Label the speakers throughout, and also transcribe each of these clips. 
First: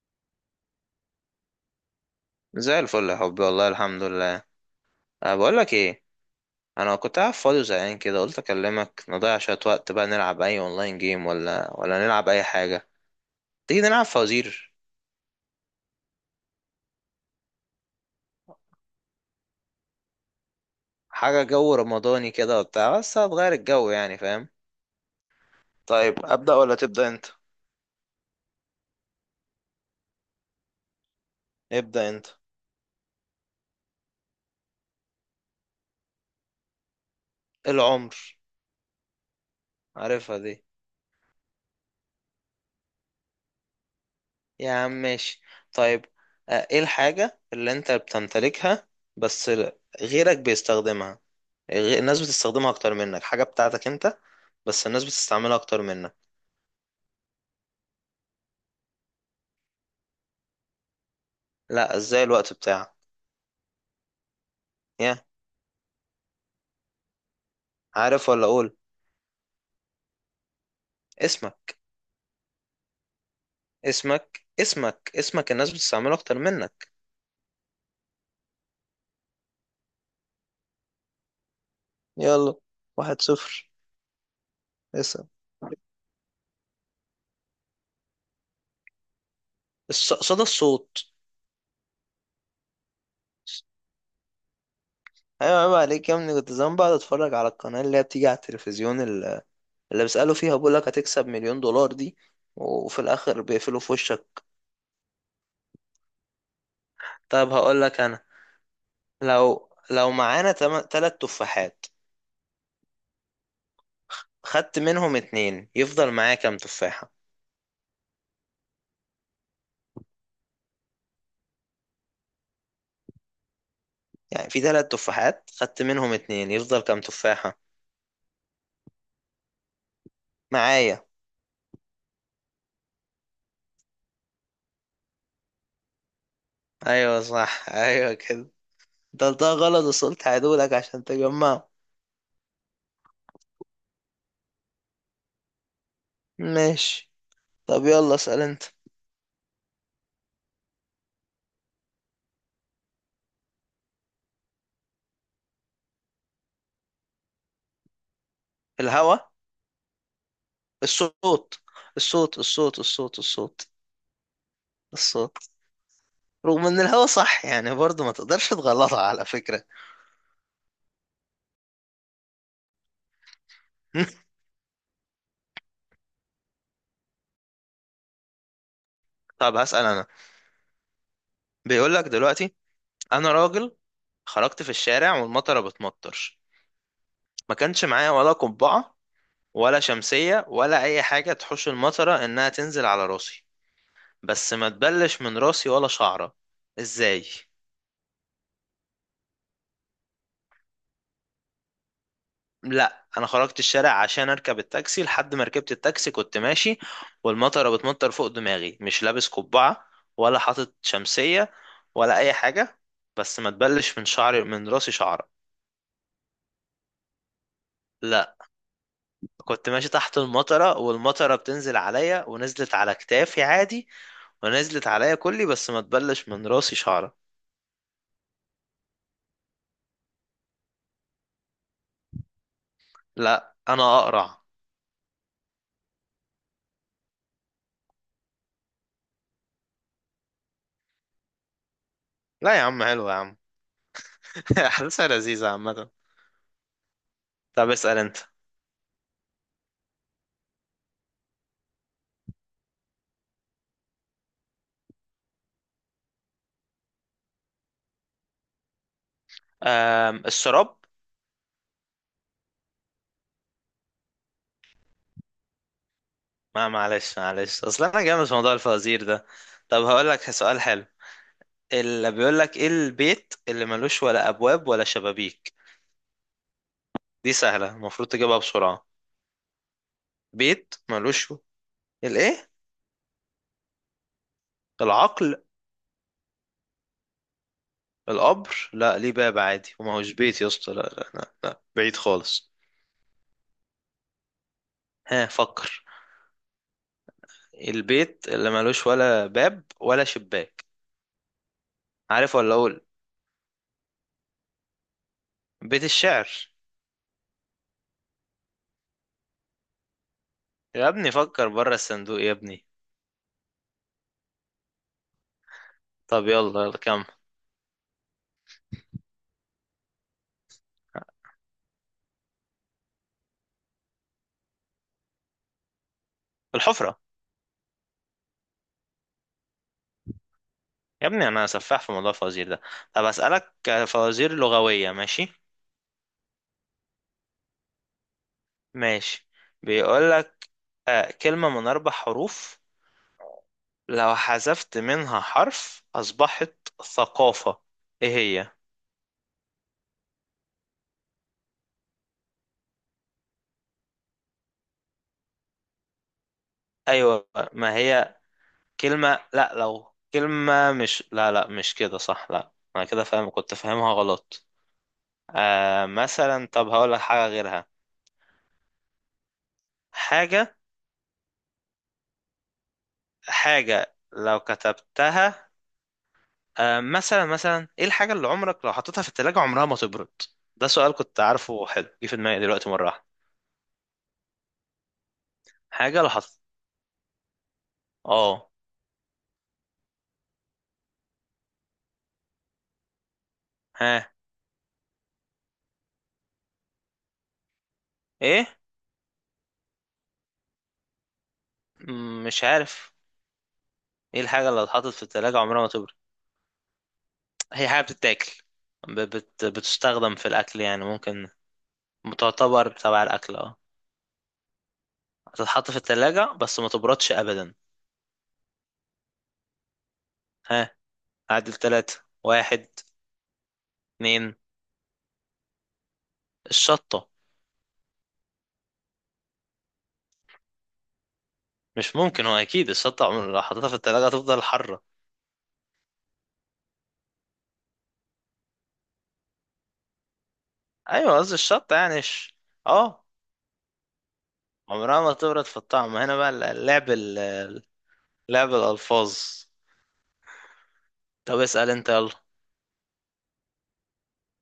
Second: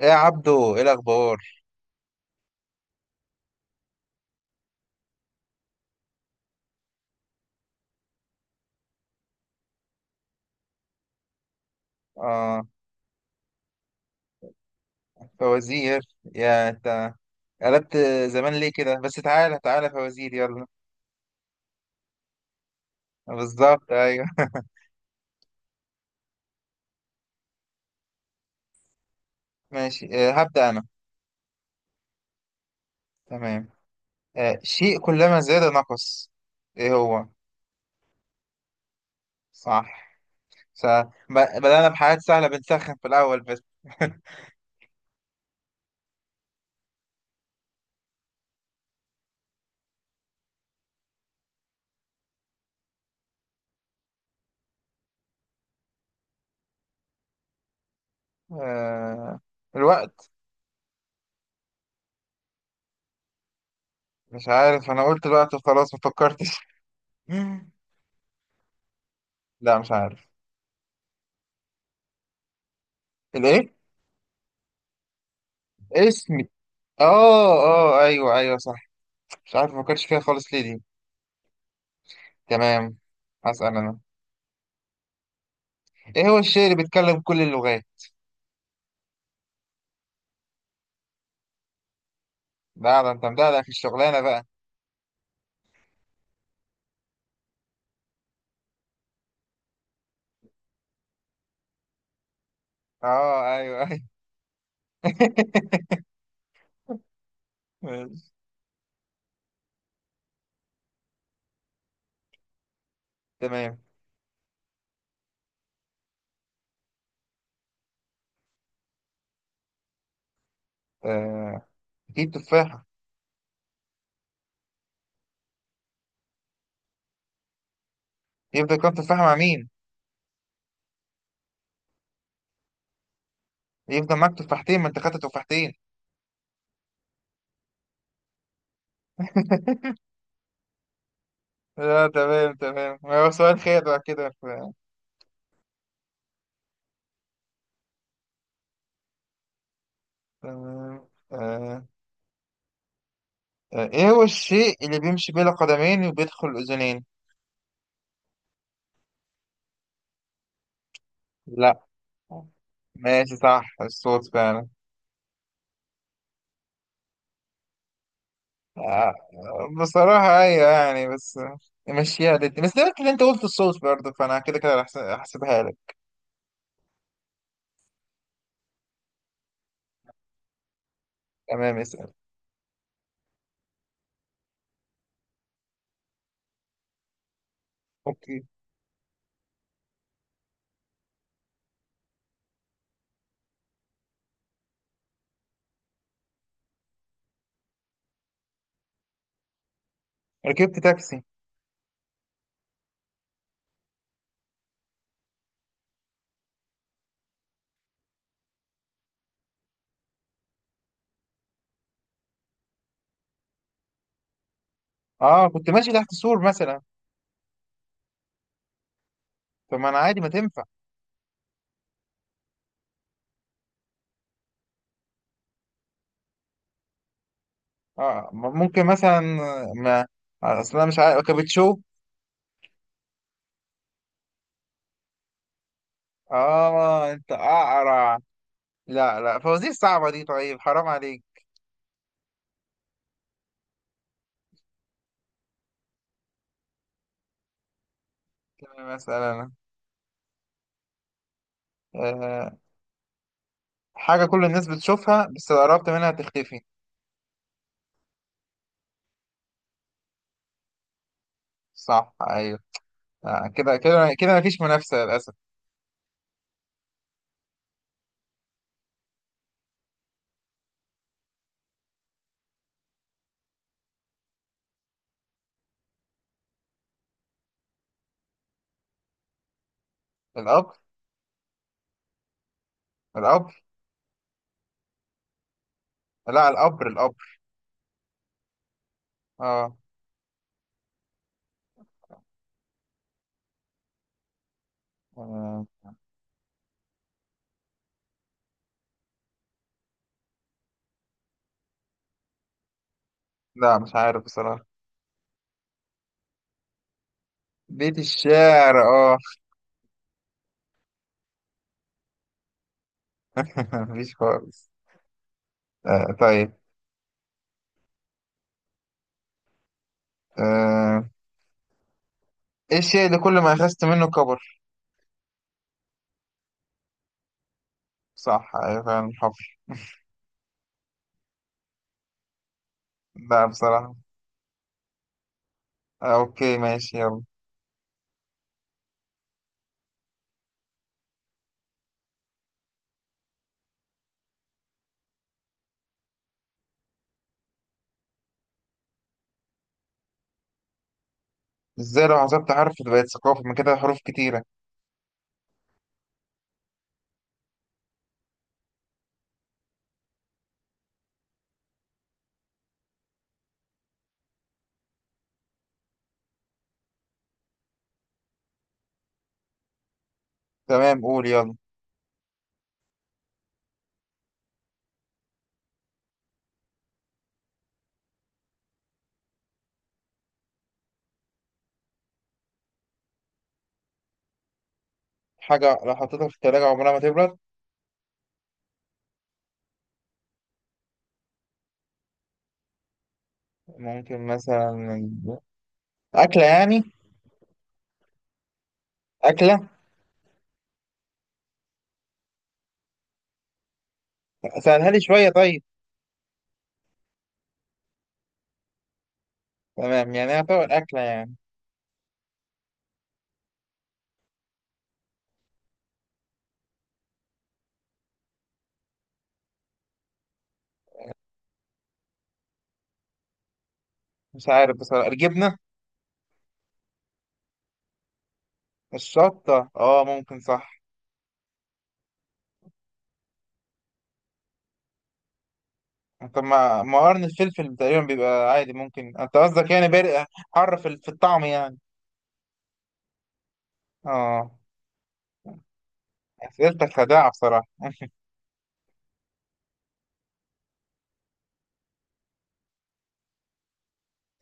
Speaker 1: ايه يا عبدو، ايه الاخبار؟
Speaker 2: زي الفل يا حبي، والله الحمد لله. بقول لك ايه؟ انا كنت قاعد فاضي وزهقان كده، قلت اكلمك نضيع شويه وقت، بقى نلعب اي اونلاين جيم ولا نلعب اي
Speaker 1: اه،
Speaker 2: حاجه. تيجي نلعب فوازير؟
Speaker 1: فوازير. يا انت قلبت زمان ليه كده؟ بس تعالى فوازير، يلا.
Speaker 2: حاجه جو رمضاني كده وبتاع، بس هتغير الجو،
Speaker 1: بالظبط،
Speaker 2: يعني
Speaker 1: ايوه.
Speaker 2: فاهم. طيب ابدا ولا تبدا انت؟
Speaker 1: ماشي، آه، هبدأ انا.
Speaker 2: ابدا انت.
Speaker 1: تمام. شيء كلما زاد نقص، ايه هو؟
Speaker 2: العمر.
Speaker 1: صح.
Speaker 2: عارفها دي.
Speaker 1: س... بدأنا بحاجات سهلة، بنسخن في الاول بس.
Speaker 2: يا عم ماشي. طيب. ايه الحاجه اللي انت بتمتلكها بس غيرك بيستخدمها؟ الناس بتستخدمها اكتر منك، حاجة بتاعتك انت بس الناس بتستعملها اكتر منك.
Speaker 1: آه الوقت.
Speaker 2: لا، ازاي الوقت بتاعك؟
Speaker 1: مش عارف، انا
Speaker 2: يا
Speaker 1: قلت الوقت وخلاص، ما فكرتش.
Speaker 2: عارف ولا اقول؟
Speaker 1: لا مش عارف.
Speaker 2: اسمك
Speaker 1: الايه؟
Speaker 2: اسمك اسمك اسمك، الناس بتستعمله اكتر
Speaker 1: اسمي.
Speaker 2: منك.
Speaker 1: اه. اه ايوه، ايوه صح. مش عارف، ما فكرتش فيها خالص، ليه دي؟
Speaker 2: يلا.
Speaker 1: تمام،
Speaker 2: 1-0.
Speaker 1: هسأل أنا.
Speaker 2: اسم.
Speaker 1: إيه هو الشيء اللي بيتكلم كل اللغات؟
Speaker 2: صدى الصوت.
Speaker 1: لا ده أنت مدعدع في الشغلانة بقى.
Speaker 2: ايوه، عيب عليك يا ابني. كنت زمان بقعد اتفرج على القناه اللي هي بتيجي على التلفزيون اللي بيسالوا فيها بيقول لك هتكسب مليون دولار دي، وفي الاخر
Speaker 1: أه
Speaker 2: بيقفلوا
Speaker 1: أيوه،
Speaker 2: في
Speaker 1: أيوه.
Speaker 2: وشك. طب هقول لك انا،
Speaker 1: ماشي.
Speaker 2: لو معانا تلات تفاحات،
Speaker 1: تمام.
Speaker 2: خدت منهم اتنين، يفضل معايا كام تفاحة؟
Speaker 1: آه، إيه؟ تفاحة.
Speaker 2: يعني في تلات تفاحات، خدت منهم اتنين، يفضل كام تفاحة؟
Speaker 1: يفضل كام تفاحة مع مين؟
Speaker 2: معايا.
Speaker 1: يفضل معاك تفاحتين، ما أنت خدت تفاحتين.
Speaker 2: ايوه صح، ايوه كده. ده غلط، بس قلت هعيدهولك عشان تجمعه.
Speaker 1: لا تمام، تمام، هو سؤال خير بقى كده
Speaker 2: ماشي. طب يلا اسأل انت.
Speaker 1: تمام. آه. إيه هو الشيء اللي بيمشي بلا قدمين وبيدخل أذنين؟
Speaker 2: الهوا. الصوت.
Speaker 1: لا.
Speaker 2: الصوت الصوت الصوت
Speaker 1: ماشي، صح،
Speaker 2: الصوت.
Speaker 1: الصوت فعلا.
Speaker 2: الصوت. رغم ان الهوا صح يعني برضه، ما تقدرش تغلطها
Speaker 1: آه،
Speaker 2: على فكرة.
Speaker 1: بصراحة أيوة يعني، بس مشيها ضدي، بس ده اللي أنت قلت الصوت برضه، فأنا كده كده هحسبها لك.
Speaker 2: طب هسأل انا.
Speaker 1: تمام،
Speaker 2: بيقولك
Speaker 1: اسأل.
Speaker 2: دلوقتي، انا راجل خرجت في الشارع والمطره بتمطر، ما كانش معايا ولا
Speaker 1: أوكي.
Speaker 2: قبعة، ولا شمسية، ولا أي حاجة تحوش المطرة إنها تنزل على راسي، بس ما تبلش من راسي ولا شعرة. إزاي؟
Speaker 1: ركبت تاكسي.
Speaker 2: لا، أنا خرجت الشارع عشان أركب التاكسي، لحد ما ركبت التاكسي كنت ماشي، والمطرة بتمطر فوق دماغي، مش لابس قبعة ولا حاطط شمسية ولا أي حاجة، بس ما تبلش من شعري، من راسي شعرة.
Speaker 1: أه، كنت ماشي تحت سور مثلا.
Speaker 2: لا، كنت
Speaker 1: طب ما
Speaker 2: ماشي
Speaker 1: أنا
Speaker 2: تحت
Speaker 1: عادي، ما تنفع.
Speaker 2: المطرة والمطرة بتنزل عليا ونزلت على كتافي عادي. ونزلت عليا كلي بس ما تبلش من راسي شعرة.
Speaker 1: أه، ممكن مثلا. ما. أصل أنا مش عارف، كابتشو.
Speaker 2: لا انا اقرع.
Speaker 1: أه أنت أقرع. لا لا، فوازير صعبة دي، طيب حرام عليك.
Speaker 2: لا يا عم، حلو يا عم. احداثها لذيذه عامه. طب اسال انت.
Speaker 1: مثلا. أه. حاجة كل الناس بتشوفها، بس لو قربت منها تختفي.
Speaker 2: أم الشراب.
Speaker 1: صح، أيوه. كده كده كده مفيش منافسة للأسف.
Speaker 2: ما معلش معلش، اصل انا جامد في موضوع الفوازير ده. طب هقول لك سؤال حلو. اللي بيقول لك ايه البيت اللي ملوش ولا ابواب ولا شبابيك؟ دي سهله، المفروض تجيبها بسرعه. بيت
Speaker 1: القبر.
Speaker 2: ملوش. الايه؟
Speaker 1: القبر.
Speaker 2: العقل.
Speaker 1: لا، القبر، القبر.
Speaker 2: القبر؟ لا، ليه باب عادي
Speaker 1: اه.
Speaker 2: وما هوش بيت يا اسطى. لا لا لا، لا، بعيد خالص. ها
Speaker 1: آه.
Speaker 2: فكر، البيت اللي ملوش ولا باب ولا شباك. عارف ولا اقول؟
Speaker 1: لا مش عارف بصراحة.
Speaker 2: بيت الشعر.
Speaker 1: بيت الشعر، اه.
Speaker 2: يا ابني فكر بره الصندوق يا ابني.
Speaker 1: مفيش خالص.
Speaker 2: طب
Speaker 1: طيب.
Speaker 2: يلا يلا كمل.
Speaker 1: آه. ايه الشيء اللي كل ما اخذت منه كبر؟
Speaker 2: الحفرة.
Speaker 1: صح، ايوه فعلا، حفر.
Speaker 2: يا ابني انا سفاح في موضوع الفوازير ده. طب
Speaker 1: لا
Speaker 2: اسألك
Speaker 1: بصراحة.
Speaker 2: فوازير لغوية، ماشي؟
Speaker 1: اوكي، ماشي، يلا.
Speaker 2: ماشي. بيقولك، كلمة من اربع حروف، لو حذفت منها حرف اصبحت ثقافة. ايه هي؟
Speaker 1: ازاي لو حسبت حرف بقت ثقافة؟ من كده حروف كتيرة.
Speaker 2: ايوه ما هي كلمة، لا لو كلمة، مش لا لا مش كده صح، لا انا كده فاهم، كنت فاهمها غلط. مثلا، طب هقولك حاجة غيرها. حاجة،
Speaker 1: تمام، قول يلا.
Speaker 2: حاجة لو كتبتها، مثلا، ايه الحاجة اللي عمرك لو حطيتها في التلاجة عمرها ما تبرد؟ ده سؤال كنت عارفه حلو، جه في دماغي دلوقتي مرة واحدة.
Speaker 1: حاجة لو
Speaker 2: حاجة لو
Speaker 1: حطيتها في
Speaker 2: حط،
Speaker 1: التلاجة عمرها ما تبرد؟
Speaker 2: اه ها.
Speaker 1: ممكن مثلا. أكلة يعني.
Speaker 2: ايه؟
Speaker 1: أكلة.
Speaker 2: مش عارف. ايه الحاجة اللي اتحطت
Speaker 1: سهلها لي
Speaker 2: في
Speaker 1: شوية
Speaker 2: التلاجة
Speaker 1: طيب.
Speaker 2: عمرها ما تبرد؟ هي حاجة بتتاكل،
Speaker 1: تمام،
Speaker 2: بتستخدم في
Speaker 1: يعني هي
Speaker 2: الأكل
Speaker 1: طبعا
Speaker 2: يعني،
Speaker 1: أكلة
Speaker 2: ممكن
Speaker 1: يعني.
Speaker 2: تعتبر تبع الأكل، اه. هتتحط في التلاجة بس ما تبردش أبدا. ها، عدل تلاتة. واحد، اتنين.
Speaker 1: مش عارف بصراحة. الجبنة؟
Speaker 2: الشطة.
Speaker 1: الشطة، اه ممكن صح.
Speaker 2: مش ممكن، هو اكيد الشطه عمر لو حطيتها في التلاجة هتفضل حرة.
Speaker 1: طب ما قرن الفلفل تقريبا بيبقى عادي، ممكن انت قصدك يعني بارق، حر في
Speaker 2: ايوه قصدي
Speaker 1: الطعم
Speaker 2: الشطه
Speaker 1: يعني.
Speaker 2: يعني، اه،
Speaker 1: اه.
Speaker 2: عمرها ما تبرد في الطعم. هنا بقى اللعب،
Speaker 1: اسئلتك خداعة بصراحة.
Speaker 2: لعب الالفاظ. طب اسال انت يلا.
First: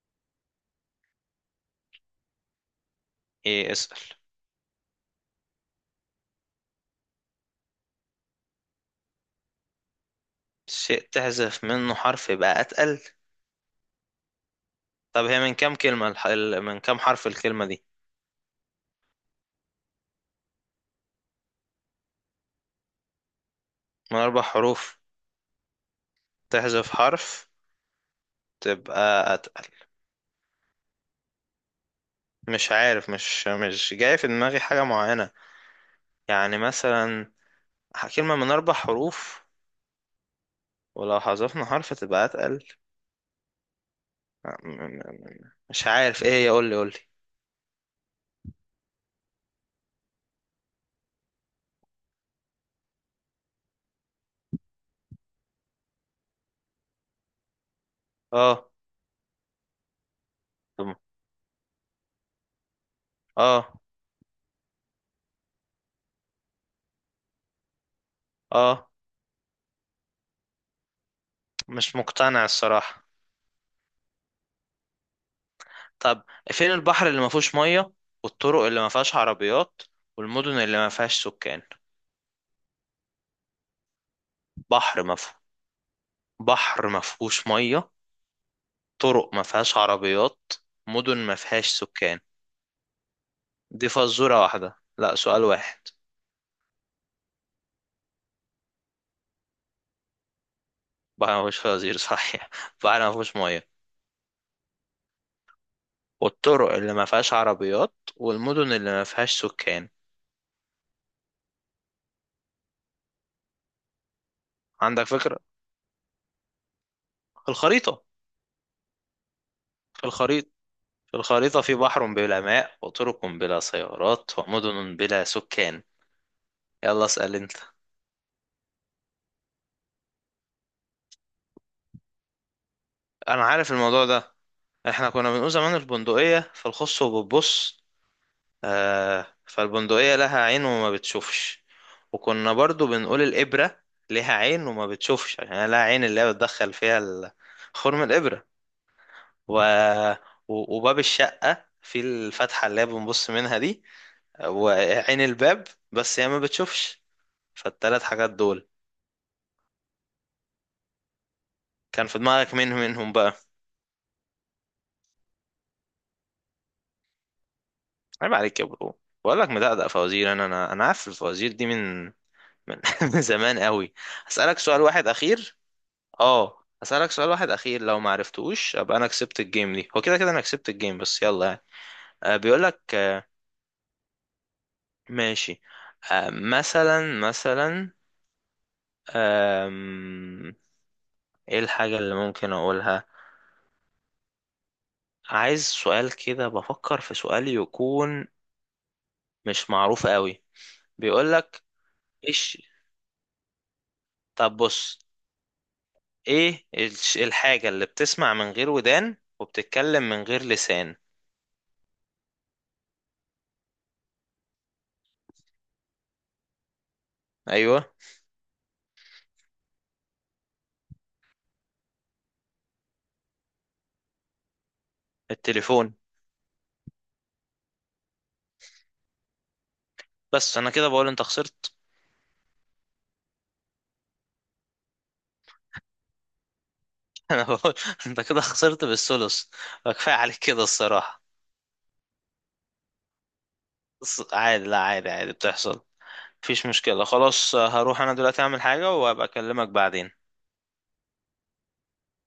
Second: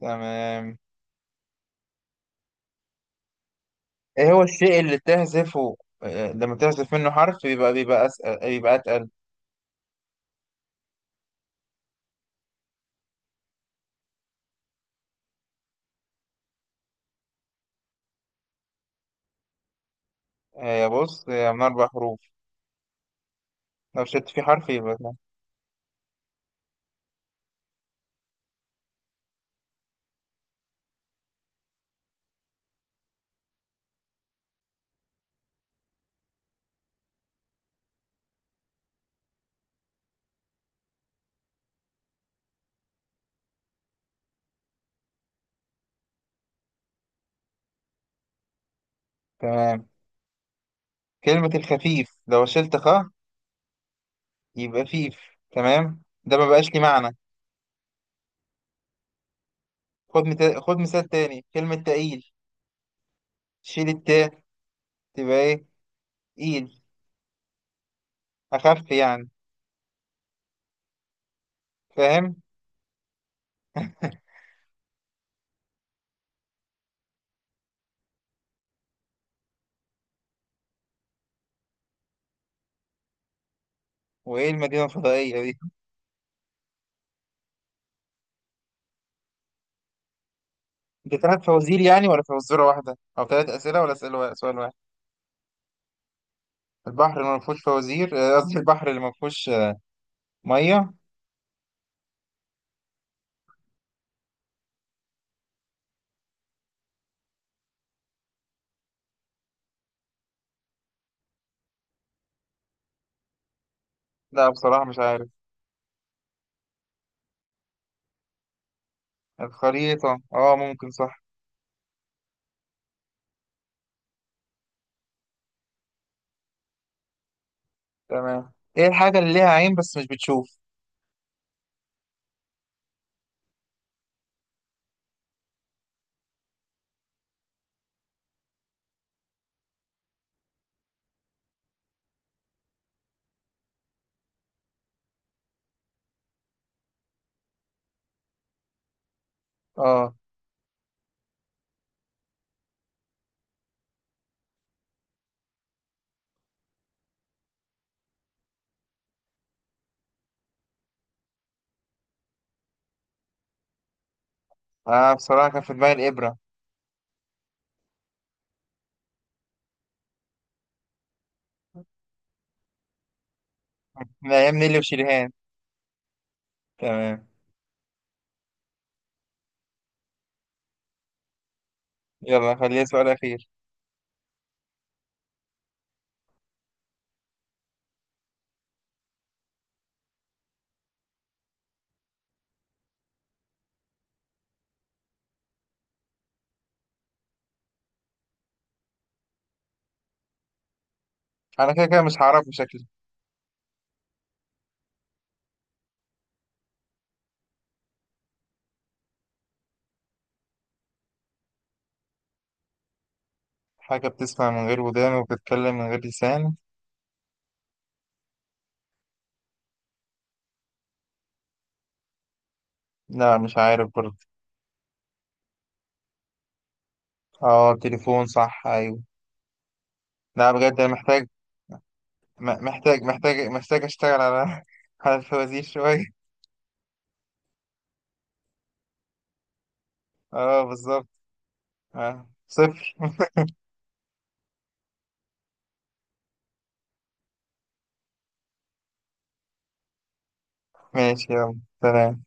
Speaker 1: تمام.
Speaker 2: ايه اسال؟
Speaker 1: ايه هو الشيء اللي تهزفه؟ لما تهزف منه حرف بيبقى أسأل، بيبقى أتقل.
Speaker 2: شيء تحذف منه حرف يبقى اتقل؟ طب هي من كام كلمه، من كام حرف الكلمه دي؟
Speaker 1: بص، هي من أربع حروف، لو
Speaker 2: من
Speaker 1: شلت فيه
Speaker 2: اربع
Speaker 1: حرف يبقى
Speaker 2: حروف،
Speaker 1: ده.
Speaker 2: تحذف حرف، تبقى اتقل. مش عارف، مش جاي في دماغي حاجه معينه، يعني مثلا كلمه من اربع حروف، ولو حذفنا حرف تبقى اتقل. مش عارف ايه هي، قول لي قول لي.
Speaker 1: تمام. كلمة الخفيف، لو شلت خ يبقى فيف، تمام، ده ما بقاش ليه معنى.
Speaker 2: اه
Speaker 1: خد
Speaker 2: طب،
Speaker 1: مثال تاني، كلمة تقيل،
Speaker 2: اه
Speaker 1: شيل التاء تبقى ايه؟ ايد،
Speaker 2: اه
Speaker 1: أخف يعني.
Speaker 2: مش
Speaker 1: فاهم.
Speaker 2: مقتنع الصراحة. طب فين البحر اللي ما فيهوش مية والطرق اللي ما فيهاش عربيات والمدن اللي ما فيهاش سكان؟
Speaker 1: وإيه المدينة
Speaker 2: بحر ما فيه،
Speaker 1: الفضائية دي؟
Speaker 2: بحر ما فيهوش مية، طرق ما فيهاش عربيات،
Speaker 1: دي
Speaker 2: مدن ما
Speaker 1: ثلاث
Speaker 2: فيهاش
Speaker 1: فوازير يعني،
Speaker 2: سكان.
Speaker 1: ولا فزورة واحدة، أو ثلاث أسئلة
Speaker 2: دي
Speaker 1: ولا أسئلة
Speaker 2: فزورة
Speaker 1: سؤال واحد؟
Speaker 2: واحدة، لا سؤال واحد.
Speaker 1: البحر اللي ما فيهوش فوازير، قصدي البحر اللي ما فيهوش مية.
Speaker 2: بحر ما فيهوش فوازير صحيح. بحر ما فيهوش مية، والطرق اللي ما فيهاش عربيات، والمدن اللي ما فيهاش سكان.
Speaker 1: لا بصراحة مش
Speaker 2: عندك
Speaker 1: عارف.
Speaker 2: فكرة؟ الخريطة. في
Speaker 1: الخريطة،
Speaker 2: الخريطة،
Speaker 1: أه ممكن
Speaker 2: في
Speaker 1: صح.
Speaker 2: الخريطة في بحر بلا ماء وطرق بلا سيارات ومدن بلا سكان. يلا اسأل انت.
Speaker 1: تمام. إيه الحاجة اللي ليها عين بس مش بتشوف؟
Speaker 2: انا عارف الموضوع ده، احنا كنا بنقول زمان البندقية فالخص وبتبص. فالبندقية لها عين وما بتشوفش. وكنا برضو بنقول الإبرة لها عين وما بتشوفش، عشان هي لها عين اللي هي بتدخل فيها خرم الإبرة. و...
Speaker 1: أه.
Speaker 2: وباب الشقة في الفتحة اللي هي بنبص منها دي، وعين الباب، بس هي ما بتشوفش. فالتلات حاجات دول كان في دماغك مين منهم بقى؟
Speaker 1: أه بصراحة كان في دماغي الإبرة.
Speaker 2: عيب عليك يا برو. بقول لك مدقدق فوازير انا عارف الفوازير دي من من من زمان قوي.
Speaker 1: من أيام
Speaker 2: هسألك
Speaker 1: نيلي
Speaker 2: سؤال واحد
Speaker 1: وشريهان.
Speaker 2: اخير. اه هسألك
Speaker 1: تمام،
Speaker 2: سؤال واحد اخير، لو ما عرفتوش ابقى انا كسبت الجيم دي، هو كده كده انا كسبت الجيم بس يلا يعني.
Speaker 1: يلا
Speaker 2: بيقول لك،
Speaker 1: خليها سؤال أخير.
Speaker 2: ماشي. مثلا، آم، ايه الحاجة اللي ممكن اقولها؟ عايز سؤال كده، بفكر في سؤال يكون مش معروف قوي. بيقول لك
Speaker 1: أنا كده كده مش هعرف
Speaker 2: ايش.
Speaker 1: بشكل.
Speaker 2: طب بص، ايه الحاجة اللي بتسمع من غير ودان وبتتكلم من غير لسان؟
Speaker 1: حاجة بتسمع من غير ودان وبتتكلم من غير لسان.
Speaker 2: ايوه.
Speaker 1: لا مش عارف برضه.
Speaker 2: التليفون.
Speaker 1: اه، تليفون، صح، ايوه. لا
Speaker 2: بس انا
Speaker 1: بجد انا
Speaker 2: كده بقول انت
Speaker 1: محتاج،
Speaker 2: خسرت.
Speaker 1: محتاج اشتغل على على الفوازير شوية.
Speaker 2: انا بقول انت كده خسرت بالثلث. كفايه عليك كده
Speaker 1: اه بالظبط.
Speaker 2: الصراحة.
Speaker 1: صفر.
Speaker 2: بس عادي، لا عادي عادي بتحصل، مفيش مشكلة. خلاص هروح انا دلوقتي اعمل حاجة وابقى اكلمك بعدين.
Speaker 1: ماشي، يلا، سلام.